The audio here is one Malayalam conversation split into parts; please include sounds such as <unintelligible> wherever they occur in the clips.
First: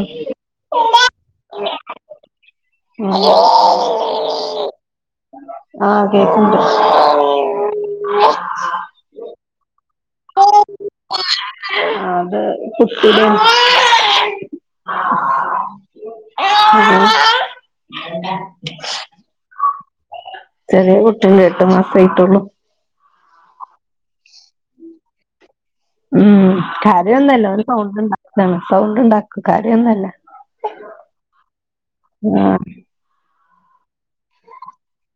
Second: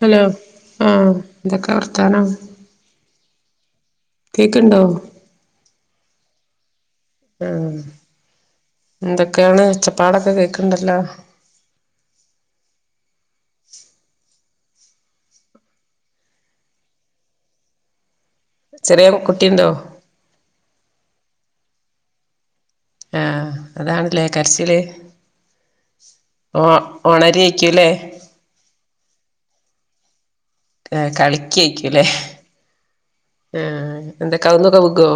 ഹലോ ആഹ എന്തൊക്കെ വർത്താനം <unintelligible> കേക്കണ്ടോ <unintelligible> എന്തൊക്കെയാണ് <unintelligible> <unintelligible> ഒച്ചപ്പാടൊക്കെ കേക്ക്ണ്ടല്ലോ ചെറിയ കുട്ടിണ്ടോ ചെറിയ കുട്ടില് എട്ട് മാസം ആയിട്ടുള്ളു ആഹ അതാണല്ലേ കരച്ചില് ഉം ഓ കാര്യമൊന്നുമല്ല ഒണരേക്കൂല്ലേ സൗണ്ട് ഉണ്ടാക്കാണ് സൗണ്ട് ഉണ്ടാക്കും കാര്യൊന്നുമല്ല ഏർ കളിക്കയിക്കല്ലേ ആ എന്തൊ കാവ്ന്നൊക്കെ വുഖോ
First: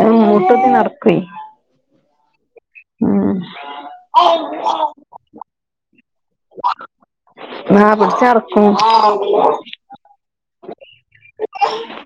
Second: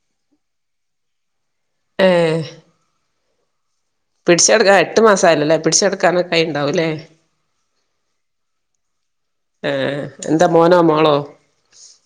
മ് മൂട്ടത്തി നടക്കോയ് ഏ ഉം പിടിച്ചെടുക്കാ എട്ട് മാസം അല്ലല്ലേ പിടിച്ചെടുക്കാന കൈ ഉണ്ടാവുംല്ലേ ന പിടിച്ച ഇറക്കും ഏഹ് എന്താ മോനോ മാളോ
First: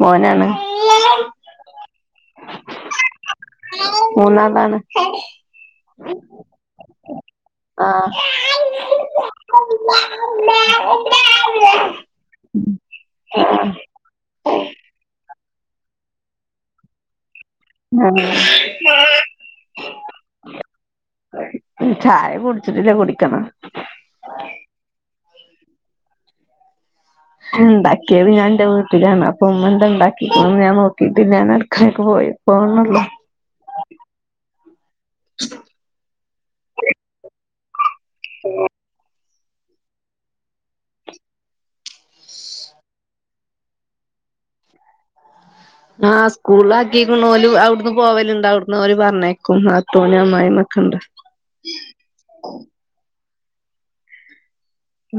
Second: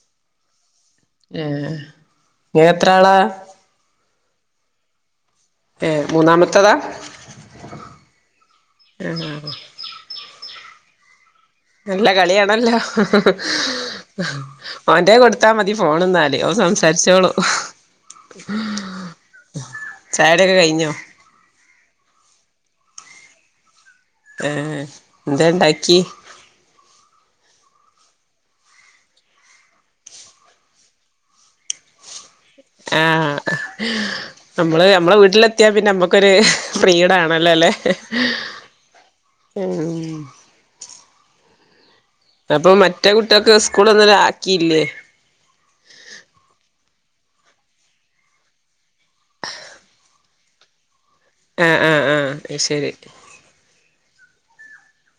മോനാണ് ഏ ങ്ങ എത്ര ആളാ മുന്നാളാണ് ഏ മൂന്നാമത്തേതാ ആഹ <unintelligible> നല്ല കളിയാണല്ലോ ആആ മോന്റെ കൊടു കൊടുത്താമതി ഫോൺ എന്നാല് ഒൻ സംസാരിച്ചോളൂ ചായടിക്കെ കഴിഞ്ഞോ? ഈ ചായ കുടിച്ചിട്ടില്ല കുടിക്കണം ഏർ എന്താ ഉണ്ടാക്കി. ഉണ്ടാക്കിയത് ഞാൻ എന്റെ വീട്ടിലാണ്. അപ്പ ഉമ്മ എന്ത ഉണ്ടാക്കിന്ന് ഞാൻ നോക്കിട്ട് ഞാൻ അടുക്കേക്ക് പോയിയ ആഹ നമ്മള് നമ്മളെ വീട്ടിലെത്തിയാ പിന്നെ നമ്മുക്കൊരു പ്രീട ആണല്ലേ അല്ലെ? ആ ഉം അപ്പൊ മറ്റേ കുട്ടികൊക്ക് സ്കൂൾ ഒന്ന് ആക്കിയില്ലേ? ആഹ് സ്കൂളിൽ ആാക്കിക്കുന്ന ഒല് അവിടന്ന് പോവലുണ്ട്. അവിടന്ന് അവര് പറഞ്ഞേക്കും. ആ നാത്തൂനും അമ്മയിമി അമ്മായിമ്മ ഓകണ്ട്. ആഹ ആഹ് ആഹ ശരി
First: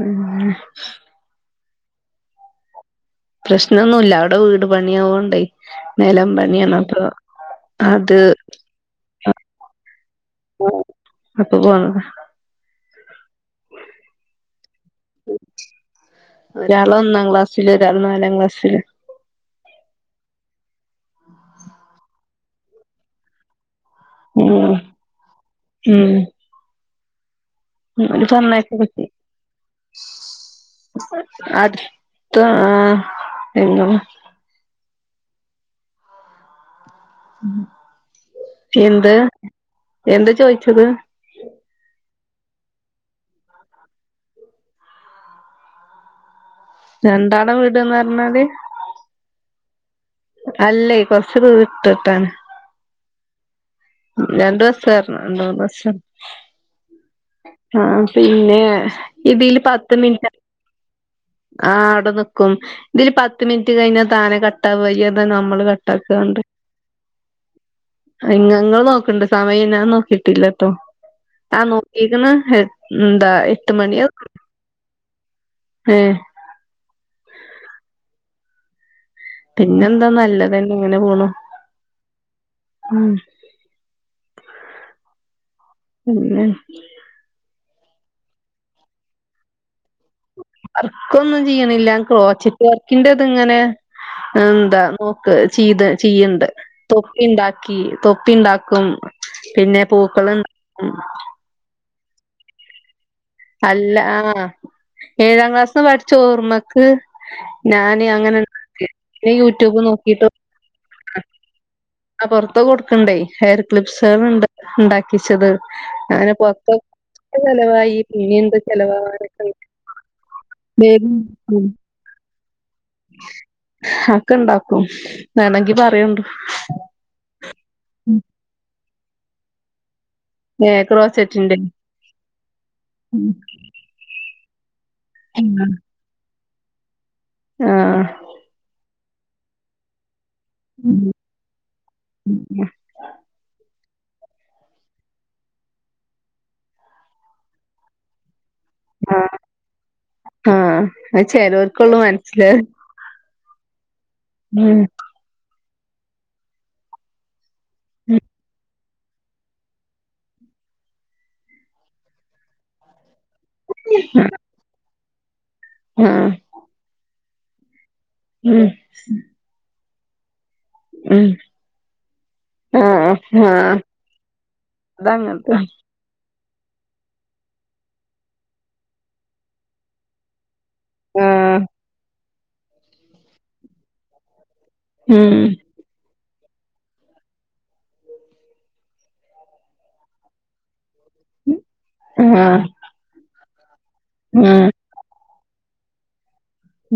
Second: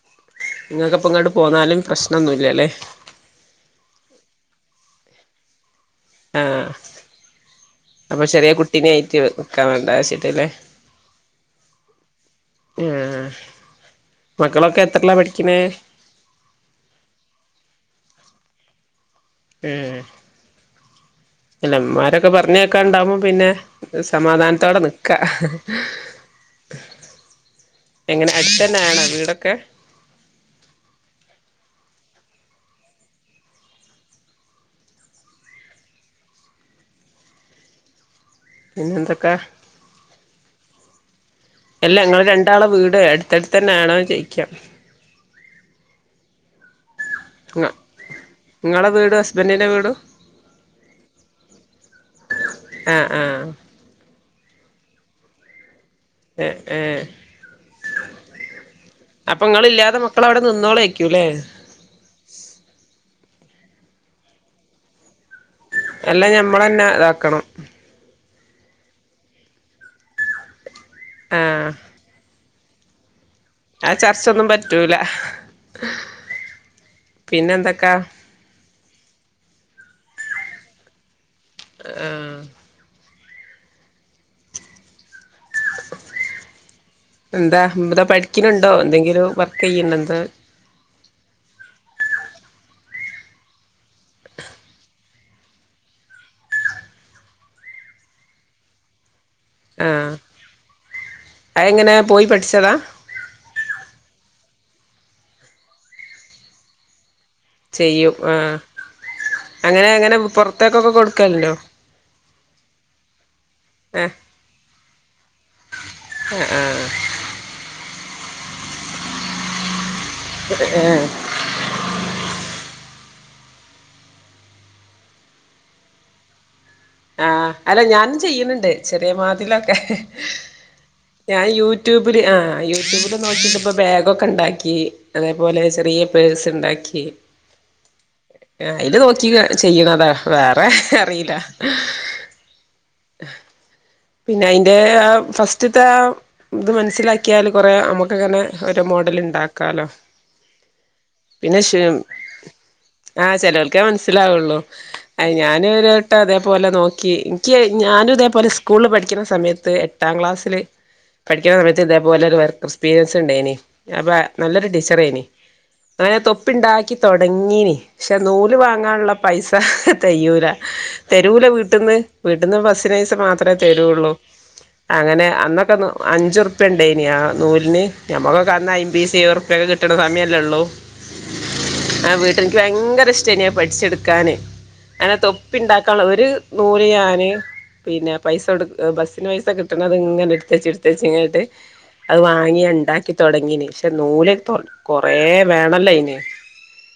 ഉം നിങ്ങൾക്ക്പ്പോ ഇങ്ങോട്ട് പോന്നാലും പ്രശ്നമൊന്നുമല്ലല്ലേ. പ്രശ്നംഒന്നുമല്ല അവിടെ വീട് പണിയ ആാവണ്ടേ നിലം ആഹ് പണിയണപ്പ അപ്പൊ ചെറിയ കുട്ടിനെ ആയിട്ട് നിക്കാൻ വൈക്കൂല അത് ശരി ലോ അപ്പൊ പോന്നതാ ഉം മക്കളൊക്കെ പഠിക്ക്ണേ ഒരാള് ഒന്നാം ക്ലാസ്സില് ഒരാൾ നാലാം ക്ലാസ്സില്. ഉം അല്ലമാരൊക്കെ പറഞ്ഞയക്കാണ്ടാവുമ്പോ പിന്നെ ഉം സമാധാനത്തോടെ നിക്കാ. ഉം ഓല് എങ്ങനെ പറഞ്ഞയക്കക്കെ അടുത്തന്നാണോ ചെയ്യും. വീടൊക്കെ <unintelligible> തു ആഹ് ആ എ എന്ത് പിന്നെന്തൊക്കെ എന്ത് ചോയിച്ചത്. ളെ വീട് അടുത്തടുത്ത് തന്നെ ആണോ ജയിക്കാം? രണ്ടാള വീട്ന്നറഞ്ഞാല്? ഇങ്ങളെ വീടും ഹസ്ബൻഡിന്റെ വീടും അല്ലേ കൊറച്ചു ദൂരം ഇട്ടിട്ടാണ്. ആഹ് ആഹ് രണ്ടു ബസ് കാറണം രണ്ട് മൂന്ന് ബസ എഹ് എഹ് ആഹഹ് പിന്നെ ഇതില് പത്ത് ഇങ്ങളില്ലാതെ മക്കളവിടെ മിനിറ്റ്. ! ! ! ! ! നിന്നോളേക്കൂല്ലേ ! ! ! ! ! ! ! ! ! ! ! ! ! ! ! ! അല്ല ഞമ്മളന്നെ ഇതാക്കണം ആഹ് ! ! ! ! ! ! ! ! ! ! ! !, ആ ചർച്ചൊന്നും പറ്റൂല ഏഹ് പിന്നെ എന്തൊ ക പിന്നെന്താ നല്ലത്ന്നെ എങ്ങനെ പോണു? ആഹ് ആഹ് പിന്നെ എന്താന്താ പഠിക്കുന്നുണ്ടോ എന്തെങ്കിലും വർക്ക് ചെയ്യുന്നു വർക്കൊന്നും ചെയ്യണില്ല ക്രോച്ചിറ്റ് വർക്കിന്റെ ഇത് ഇങ്ങനെ എന്താ നോക്ക് ചെയ്ത് ചെയ്യണ്ട് തൊപ്പി ഉണ്ടാക്കി തൊപ്പി ഉണ്ടാക്കും. പിന്നെ ആഹ് പൂക്കളും ണ്ടാ അതെങ്ങനെ പോയി പഠിച്ചതാ അല്ല ആഹ് ഏഴാം ക്ലാസ്ന്ന് പഠിച്ചു ഓർമ്മക്ക് ഞാന് ചെയ്യും അങ്ങനെ ആഹ് യൂടൂബ് അങ്ങനെ അങ്ങനെ നോക്കിട്ട്. പുറത്തേക്കൊക്കെ കൊടുക്കലുണ്ടോ ആ പൊറത്ത് കൊടുക്കണ്ടേ ഹെയർ ഏഹ് ക്ലിപ്സകൾ ഉണ്ട്. ഉണ്ടാക്കിച്ചത് അങ്ങനെ ആ മൊത്തം ആ ചിലവായി. ഇനി എന്ത് ചിലവാവനക്ക ആ അക്ക ഇണ്ടാക്കും. വേണെങ്കി പറയണ്ടു ആഹ് അല്ല ഞാനും ചെയ്യണണ്ട്. ചെറിയമാതിലൊക്കെ ഏഹ് ഞാൻ ക്രോച്ചറ്റിന്റെ യൂട്യൂബില് ആ യൂട്യൂബില് നോക്കിട്ടപ്പോ ബാഗൊക്കെ ഉണ്ടാക്കി. അതേപോലെ ചെറിയ പേഴ്സ് ഉണ്ടാക്കി. ആഹ് ക്കി ചെയ്യണതാ വേറെ അറിയില്ല. <unintelligible> പിന്നെ അയിന്റെ ഫസ്റ്റ്ത്തെ ആ ഇത് മനസ്സിലാക്കിയാൽ കൊറ നമുക്കങ്ങനെ ഒരോ മോഡൽ ഉണ്ടാക്കാലോ. ആഹ് അത് പിന്നെ ചെലോർക്കൊള്ളു മനസ്സിലാവ ചിലർക്കേ മനസ്സിലാവുള്ളൂ. അ ഞാൻ നേരിട്ട് അതേപോലെ നോക്കി എനിക്ക് ഞാനും ഇതേപോലെ സ്കൂളിൽ പഠിക്കുന്ന സമയത്ത് എട്ടാം ക്ലാസില് പഠിക്കുന്ന സമയത്ത് ഇതേപോലക്കെ വർക്ക് എക്സ്പീരിയൻ ഉണ്ടെനി അപ്പ നല്ലൊരു ടീച്ചറെ നി അങ്ങനെ ആഹ് തൊപ്പുണ്ടാക്കി തുടങ്ങീനെ പക്ഷെ നൂല് ഉം വാങ്ങാനുള്ള പൈസ തെകയുല ഉം തെരുല വീട്ടന്ന് വീട്ടന്ന് ബസ്സിന് പൈസ ആഹ് മാത്രം. അ ആഹ് തരുള്ളൂ അങ്ങനെ അതങ്ങൻത്തന്നെ അന്നൊക്കെ അന്ന് അഞ്ചുറുപ്പി ഇപ്പണ്ടേനി ആ നൂലിന് നമുക്കെ അന്ന് അയൻമ്പിസ് റുപ്പൊക്കെ കിട്ടണ സമയമല്ലേ ഉള്ളൂ. ആഹ് എക്ക് ഭയങ്കര ഇഷ്ടാനെ പഠിച്ചെടുക്കാന് അനെ ഉം തൊപ്പിണ്ടാക്കാനുള്ള ഒരു നൂറ് യാന് പിന്നെ പൈസ കൊടു ബസ്സിന് പൈസ കിട്ടണത് ഇങ്ങനെ എടുത്തച്ച് എടു തീച്ച്ങ്ങട്ട് അത് ആഹ് വാങ്ങിയണ്ടാക്കി തൊടങ്ങീനി പക്ഷെ നൂല് പ്പൊ ആഹ് കൊറെ വേണല്ലോയ്ന്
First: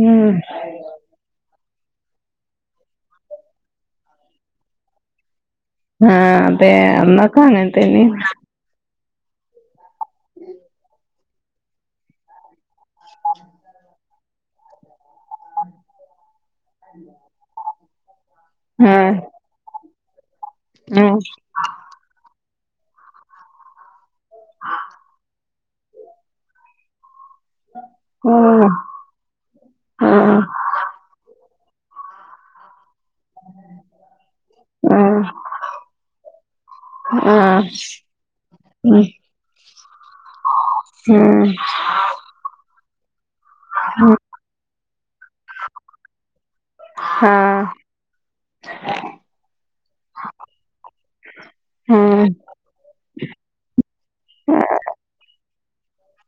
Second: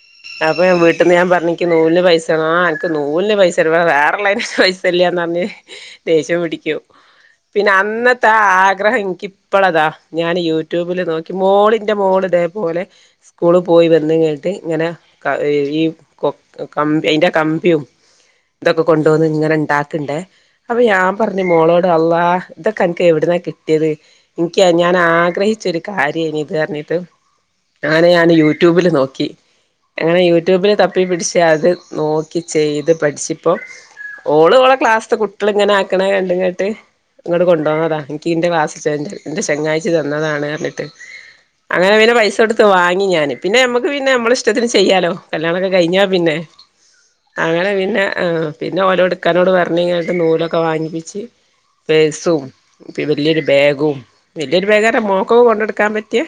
ഉം അപ്പൊ വീട്ടിന്ന് ഞാൻ <unintelligible> എക്ക് നൂലിന് പൈസ വേണ ആ അനക്ക് നൂലിന് പൈസ ഇടെ വേറെള്ളൈന് പൈസ ഇല്ല്യാന്ന് പറഞ്ഞ്. ദേശ്യം ആഹ് അതെ പിടിക്കൂ അന്നൊക്കെ പിന്നെ അങ്ങൻതന്നേനി അന്നത്തെ ആ ആഗ്രഹം. ക്കിപ്പോളതാ ഞാന് യൂട്യൂബിൽ നോക്കി മോളിൻ്റെ മോള് ഇതേപോലെ സ്കൂള് പോയി വന്ന്ങ്ങാണ്ട് ഇങ്ങനെ ഈ കമ്പി ന്റെ കമ്പിയും. ഇതൊക്കെ ആഹ് കൊണ്ടുവന്ന് ഇങ്ങനെ ഉണ്ടാക്ക്ണ്ടേ. അപ്പൊ ഞാൻ ആഹ് പറഞ്ഞു മോളോട് അള്ളാ!. ഇതൊക്കെ അന്ക്ക് എവിടുന്നാ കിട്ടിയത്. എനിക്കാ ഞാൻ ആഗ്രഹിച്ചൊരു കാര്യംനി ഇത് അറഞ്ഞിട്ട് ആനെ ഞാന് ഓഹ് യൂട്യൂബില് നോക്കി അങ്ങനെ ആഹ് യൂട്യൂബില് തപ്പി പിടിച്ച അത് നോക്കി ചെയ്ത് പഠിച്ചിപ്പോ ഓള് ഓളെ ക്ലാസ് ആഹ് ക്കള്ങ്ങനാക്കണ കണ്ടും കണ്ട് ങ്ങട് ആഹ് കൊണ്ടോന്നതാ. എക്ക് ഇന്റെ ക്ലാസിത്തെ ഉം എന്റെ ചങ്ങാഴ്ച്ചി തന്നതാണ് അറഞ്ഞിട്ട് ഉം അങ്ങനെ പിന്നെ പൈസ കൊടുത്തു വാങ്ങി. ഞാന് പിന്നെ ഞമ്മക്ക് പിന്നെ ഉം നമ്മളിഷ്ടത്തിന് ചെയ്യാലോ. കല്യാണൊക്കെ കഴിഞ്ഞാ പിന്നെ ആഹ് അങ്ങനെ പിന്നെ പിന്നെ ഓലോട് ഇക്കാനോട് പറഞ്ഞ് ങ്ങനത്തെ നൂലൊക്കെ വാങ്ങിപ്പിച്ച്. ഉം പേഴ്സും, വല്യൊരു ബേഗും, വല്യരുബേഗാൻ്റെ മോക്കൊ കൊണ്ടടക്കാൻ പറ്റിയെ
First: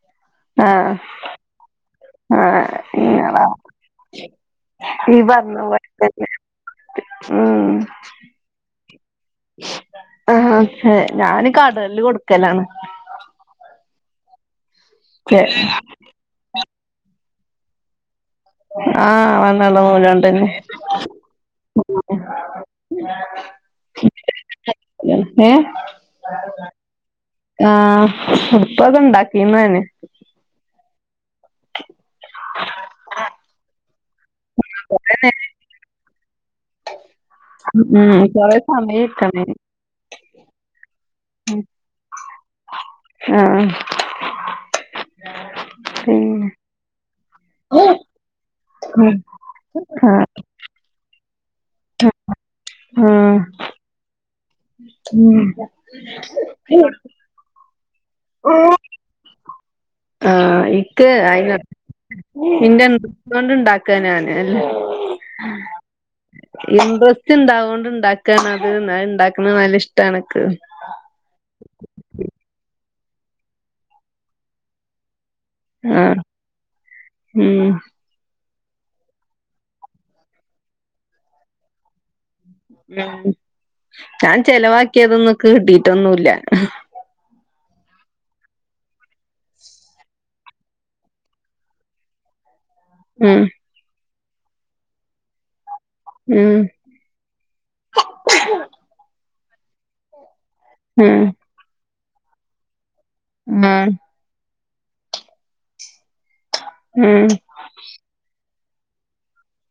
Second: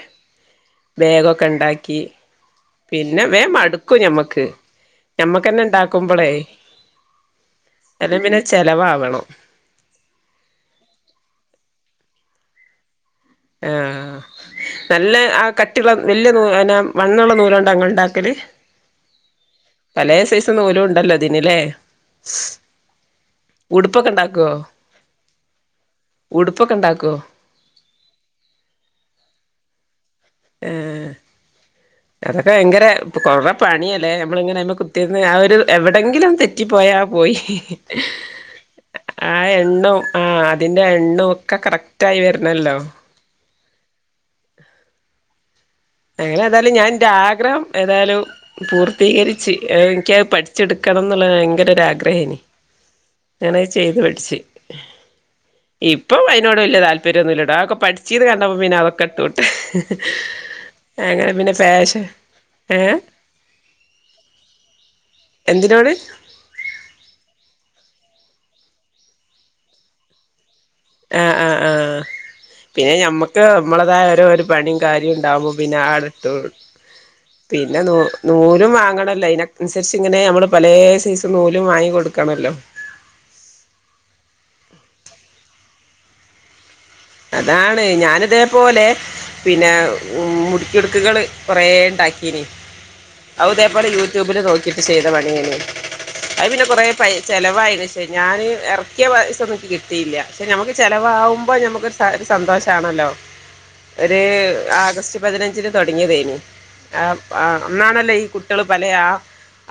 ആഹ് ബേഗൊക്കെണ്ടാക്കി. ആഹ് പിന്നെ ഇങ്ങളാ വേം മടുക്കും ഞമ്മക്ക് ഇയ്യ് പറഞ്ഞ ഞമ്മക്കെന്നെ പോലെ തന്നെ ഉണ്ടാക്കുമ്പോളേ ഉം ആ ഞാന് കടേല് കൊടുക്കലാണ്. ആ നല്ല ആ കട്ടിയുള്ള വല്യ നൂ വണ്ണള്ള നൂലൊണ്ടാ ങ്ങള്ണ്ടാക്ക ല്. ആഹ് വന്നള്ള പലേ നൂലോണ്ടന്നെ സൈസ് നൂലുണ്ടല്ലോ? ഇതിന്ല്ലേ. ഉടുപ്പൊക്കെ ഉണ്ടാക്കോ ആ ഉടുപ്പക്ക ഇണ്ടാക്കിന്ന്നെ ആ അതൊക്കെ ഭയങ്കര <unintelligible> പണിയല്ലേ എമ്മളിങ്ങനെ അയ്മ്മേകുത്തിന്ന് ആ ഒരു എവിടെങ്കിലൊന്ന് തെറ്റിപ്പോയാ പോയി. ഉം കൊറേ ആ സമയക്കണേ എന്തോ. ആ അതിന്റെ എണ്ണോക്കെ കറക്റ്റായി വരണോല്ലോ., ആ... അങ്ങനെ തായാലും ഞാൻ എന്റെ ആഗ്രഹം ഏതായാലും പൂർത്തീകരിച്ച് എനിക്കത് ആഹ് പഠിച്ചെടുക്കണംന്ന് ഭയങ്കരൊരാഗ്രഹയെയ്ന്ന് ആഹ് ഞാനത് ചെയ്ത് പഠിച്ച്... ഇപ്പം അതിനോട് വല്യ താല്പര്യംന്നുമില്ലടോ അതൊക്കെ പഠി... ച്ചീന്ന് കണ്ടപ്പോൾ പിന്നെ അതൊക്കെ ഇട്ടോട്ട് അങ്ങനെ പിന്നെ ഫേ.. <unintelligible> ഇണ്ടാക്കാനാണ് അല്ല എന്തിനോട് ഇൻട്രസ്റ്റ് ഇണ്ടാവുകൊണ്ട് ഇണ്ടാക്കാനാത് ന്ന് അത് ഇണ്ടാക്കുന്ന നല്ല ഇഷ്ടാനക്ക്... ആ ആ ആ പിന്നെ ഞമ്മക്ക് നമ്മളതായ ഓരോ ഒരു പണിയും കാര്യം... ആഹ് <unintelligible> ഉം പിന്നെ നു <unintelligible> ലും വാങ്ങണല്ലൊ അയ്‌ന് അനുസരിച്ച് ഇങ്ങനെ അമ്മള് പലേ സൈസ് നൂലും വങ്ങി കൊടു ഉം ഞാൻ ചെലവാക്കിയതൊന്നും ഇക്ക് കിട്ടിട്ടൊന്നുല്ല... അതാണ് ഞാനിതേപോലെ പിന്നെ മുടിക്ക്ടുക്കുകൾ കൊറെ ഉണ്ടാക്കീനി.. ഉം അവും ഇതെപോലെ യൂട്യൂബില് നോക്കിട്ട് ചെയ്ത പണിയെയ്ന്ന്... അത് ഉം പിന്നെ കൊറേ പൈ ചെലവായിന് ക്ഷേ ഞാന് എറക്കിയ പൈസ ഒന്നും കിട്ടിയില്ല.... പക്ഷെ ഞമ്മുക്ക് ഉം ചിലവാവുംബോ നമുക്ക് ഒരു സന്തോഷാണല്ലോ ഉം ഒര്... ആഗസ്റ്റ് പതിനഞ്ചിന് തുടങ്ങിയതേയ്ന്നു അ പ ഉം അന്നാണല്ലോ ഈ കു... ട്ട്യള് പലെ ആ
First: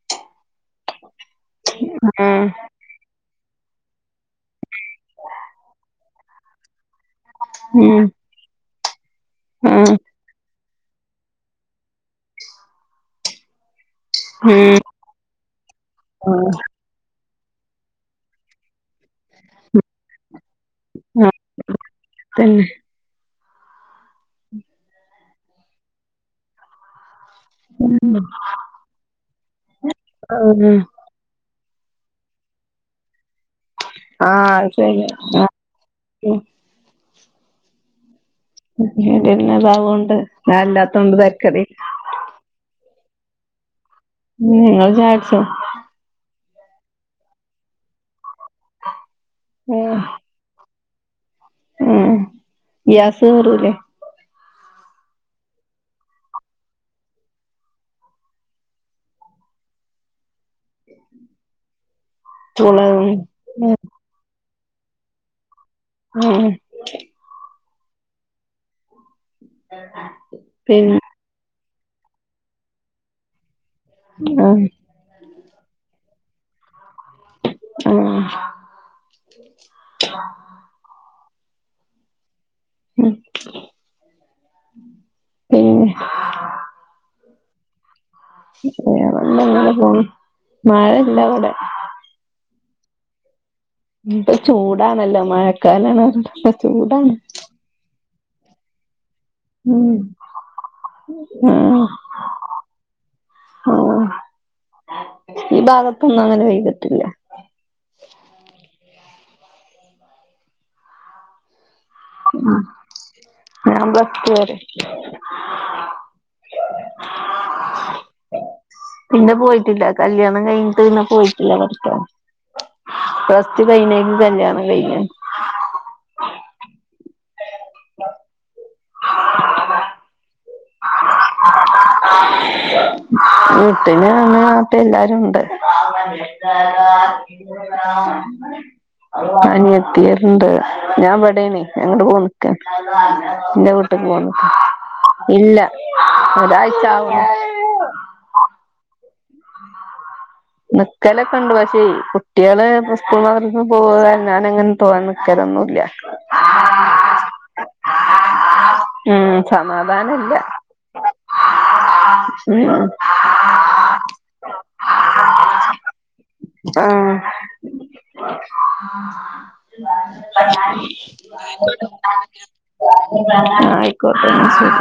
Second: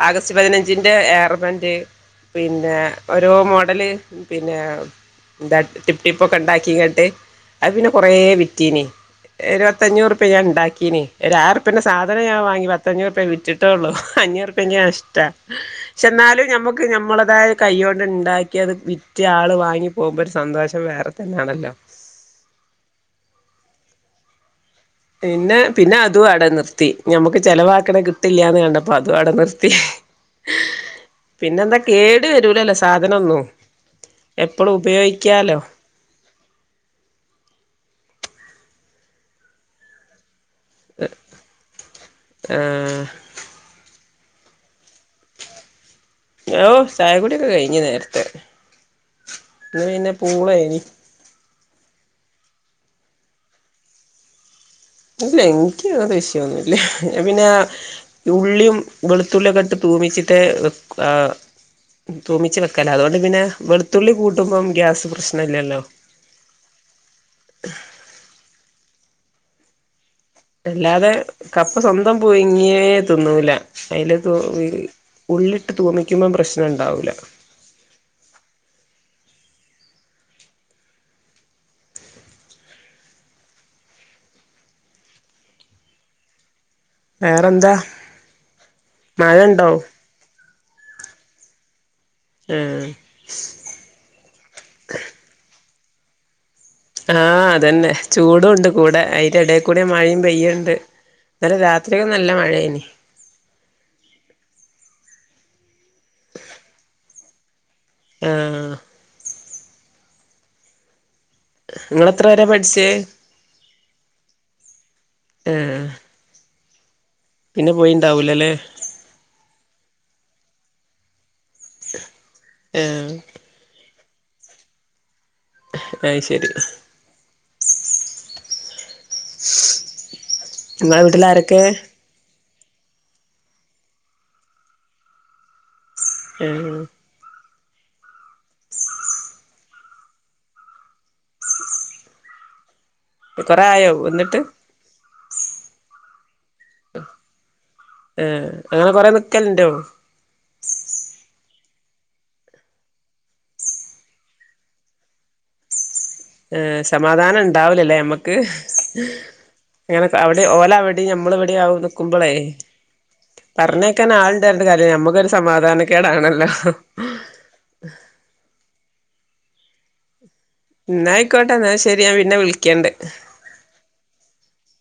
ആഗസ്റ്റ് പതിനഞ്ചിന്റെ ഏർ ബെൻഡ് ഉം പിന്നെ ഓരോമൊട്ട്... കടല് പിന്നെ എന്താ ടിപ്പ് ടിപ്പ് ക്കെ ഒണ്ടാക്കിട്ട്... അത് പിന്നെ ഉം കൊറേ വിറ്റീന്ന്... ആഹ് ഇരുപത്തഞ്ഞൂറുപ്യ ഞൻ ഇണ്ടാകീന്ന് ഒരു ആയിരംഉറപ്പിയെന്റെ സാധനം ഞാൻ വാങ്ങി പത്തഞ്ഞൂറുപ്യ വിറ്റി ട്ടേള്ളൂ... അഞ്ഞൂർപ്യ എനിക്ക് നഷ്ട്ടാ പക്ഷെ എന്നാലും ഉം ഞമ്മക്ക് ഞമ്മളേതായ കൈ കൊണ്ട് ഉണ്ടാക്കിയത് വിറ്റ്... <unintelligible> ഓര് ആള് വാങ്ങി പോകുമ്പോ ഒരു സന്തോഷം വേറെ ആഹ് തന്നെയാണല്ലോ.. തന്നെ. പിന്നെ പിന്നെ അതും അടെ നിർത്തി.. ഞമ്മുക്ക് ചെലവാക്ക്ണ് കിട്ടില്യാന്ന് കണ്ടപ്പ അതും അവിടെ നിർത്തി ആഹ് പിന്നെന്തൊ.. കെട് വരൂലല്ലോ സാധനം ഒന്നും.. ആഹ് എപ്പളും അത് ശരിയാ ഉപയോഗിക്കാലോ... <unintelligible> താവോണ്ട് ഞാൻല്ലാത്തോണ്ട് തരകെട്.. <unintelligible> <unintelligible> ആഹ് ഇങ്ങള്ള് ചായ കുടിച്ചോ.. ഓ ചായക്കുടിയൊക്കെ കഴിഞ്ഞു നേരത്തെ ഇന്ന് ഉം പിന്നെ പൂളയ്ന്. ഉം ഗ്യാസ് ക്കെറൂലേ... ഇല്ല എനിക്ക് അത് വിഷയൊന്നുല്ല പിന്നെ ഉള്ളിയും വെളുത്തുള്ളിയൊക്കെ ഇട്ട് തു തുംപിച്ചിട്ട് <unintelligible> ആ.. തൂബിച്ച് വെക്കലാ അതോണ്ട് പിന്നെ വെളുത്തുള്ളി കൂട്ടുമ്പം ഗ്യാസ് പ്രശ്നം ഇല്ലല്ലോ.... ഉം <unintelligible> ആ ആ.. <inaudible> അല്ലാതെ കപ്പ സ്വന്തം പുയിങ്ങിയ തിന്നൂല അതില് തു ഇ. ആഹ് <unintelligible> ഉള്ളിട്ട് തൂബിക്കുമ്പം പ്രശ്നം ഉണ്ടാവും... ആഹ.. <inaudible> ഉ പിന്നെ.. വെറെന്ത.. വെറെന്നുല്ല ങ്ങനെ പോണ് മഴ ഇല്ലേ ഇവിടെ... ആ.. ഇപ്പൊ ചൂടാണല്ലോ <unintelligible> <inaudible> ആഹ് അതന്നെ ചൂടു ഉണ്ട് കൂടെ അയ്.. ഏടെ കൂടെ ഉം മഴയും പെയ്യുണ്ട് ഇന്നലെ ആഹ് രാത്രി യൊക്കെ നല്ല മഴേന്ന്.. ആ ഈ ഭാഗത്തൊന്നും അങ്ങനെ പെ യ്തിട്ടില്ല... ആഹ.. നിങ്ങള് എത്ര വരെ ഉം പഠിച്ചേ ഞാൻ പ്ലസ്റ്റു വരെ... ആഹ് പിന്നെ പോയിണ്ടാവൂലല്ലേ പിന്നെ പോയിട്ടില്ല കല്യാണം കഴി ഇല്ല പോയിട്ടില്ല പഠിക്കാൻ ആഹ് പ്ലസ്ടു കയിഞ്ഞേക്ക് കല്യാണം കഴിഞ്ഞ അയ് ശരി നിങ്ങളെ വീട്ടിൽ ആാരൊക്കെ വീട്ടിനാണ്ത്തെ എല്ലാരും ഉണ്ട് ആഹ് അനിയത്തി ഞാൻ വടെന്ന് ഞങ്ങോട്ട പോനിക്കാണ് കൊറേ എന്റെ ആയോ വീട്ടക്ക് പോന്ന വന്നിട്ട് ഇല്ല ആവുണു ഏ അങ്ങനെ കുറെ നിക്കലുണ്ടോ നിക്കലൊക്കെ ഉണ്ട് പക്ഷേ കുട്ടികള് സ്കൂൾ മദ്രസ്സ പോവ ഞാൻ അങ്ങനെ തോന്നെ നിക്കലൊന്നും ഒന്നുമില്ല ഏ സമാധാനം ഉണ്ടാവലല്ലേ മ്മക്ക് ഉം അങ്ങനെ സമാധാനം അവിടെ ഇല്ല ഓല അവിടെയും നമ്മൾ എവിടെയാ നക്കുമ്പോളേ പറഞ്ഞേക്കന്നെ ആളുണ്ടെന്നു പറഞ്ഞിട്ട് കാര്യല്ല്യ നമ്മുക്കൊരു സമാധാനക്കേടാണല്ല ആ എന്നാ ആയിക്കോട്ടെ എന്നാ ശരി ഞാൻ പിന്നെ വിളിക്കണ്ട് ആ ആയിക്കോട്ടെ എന്നാ ശെരി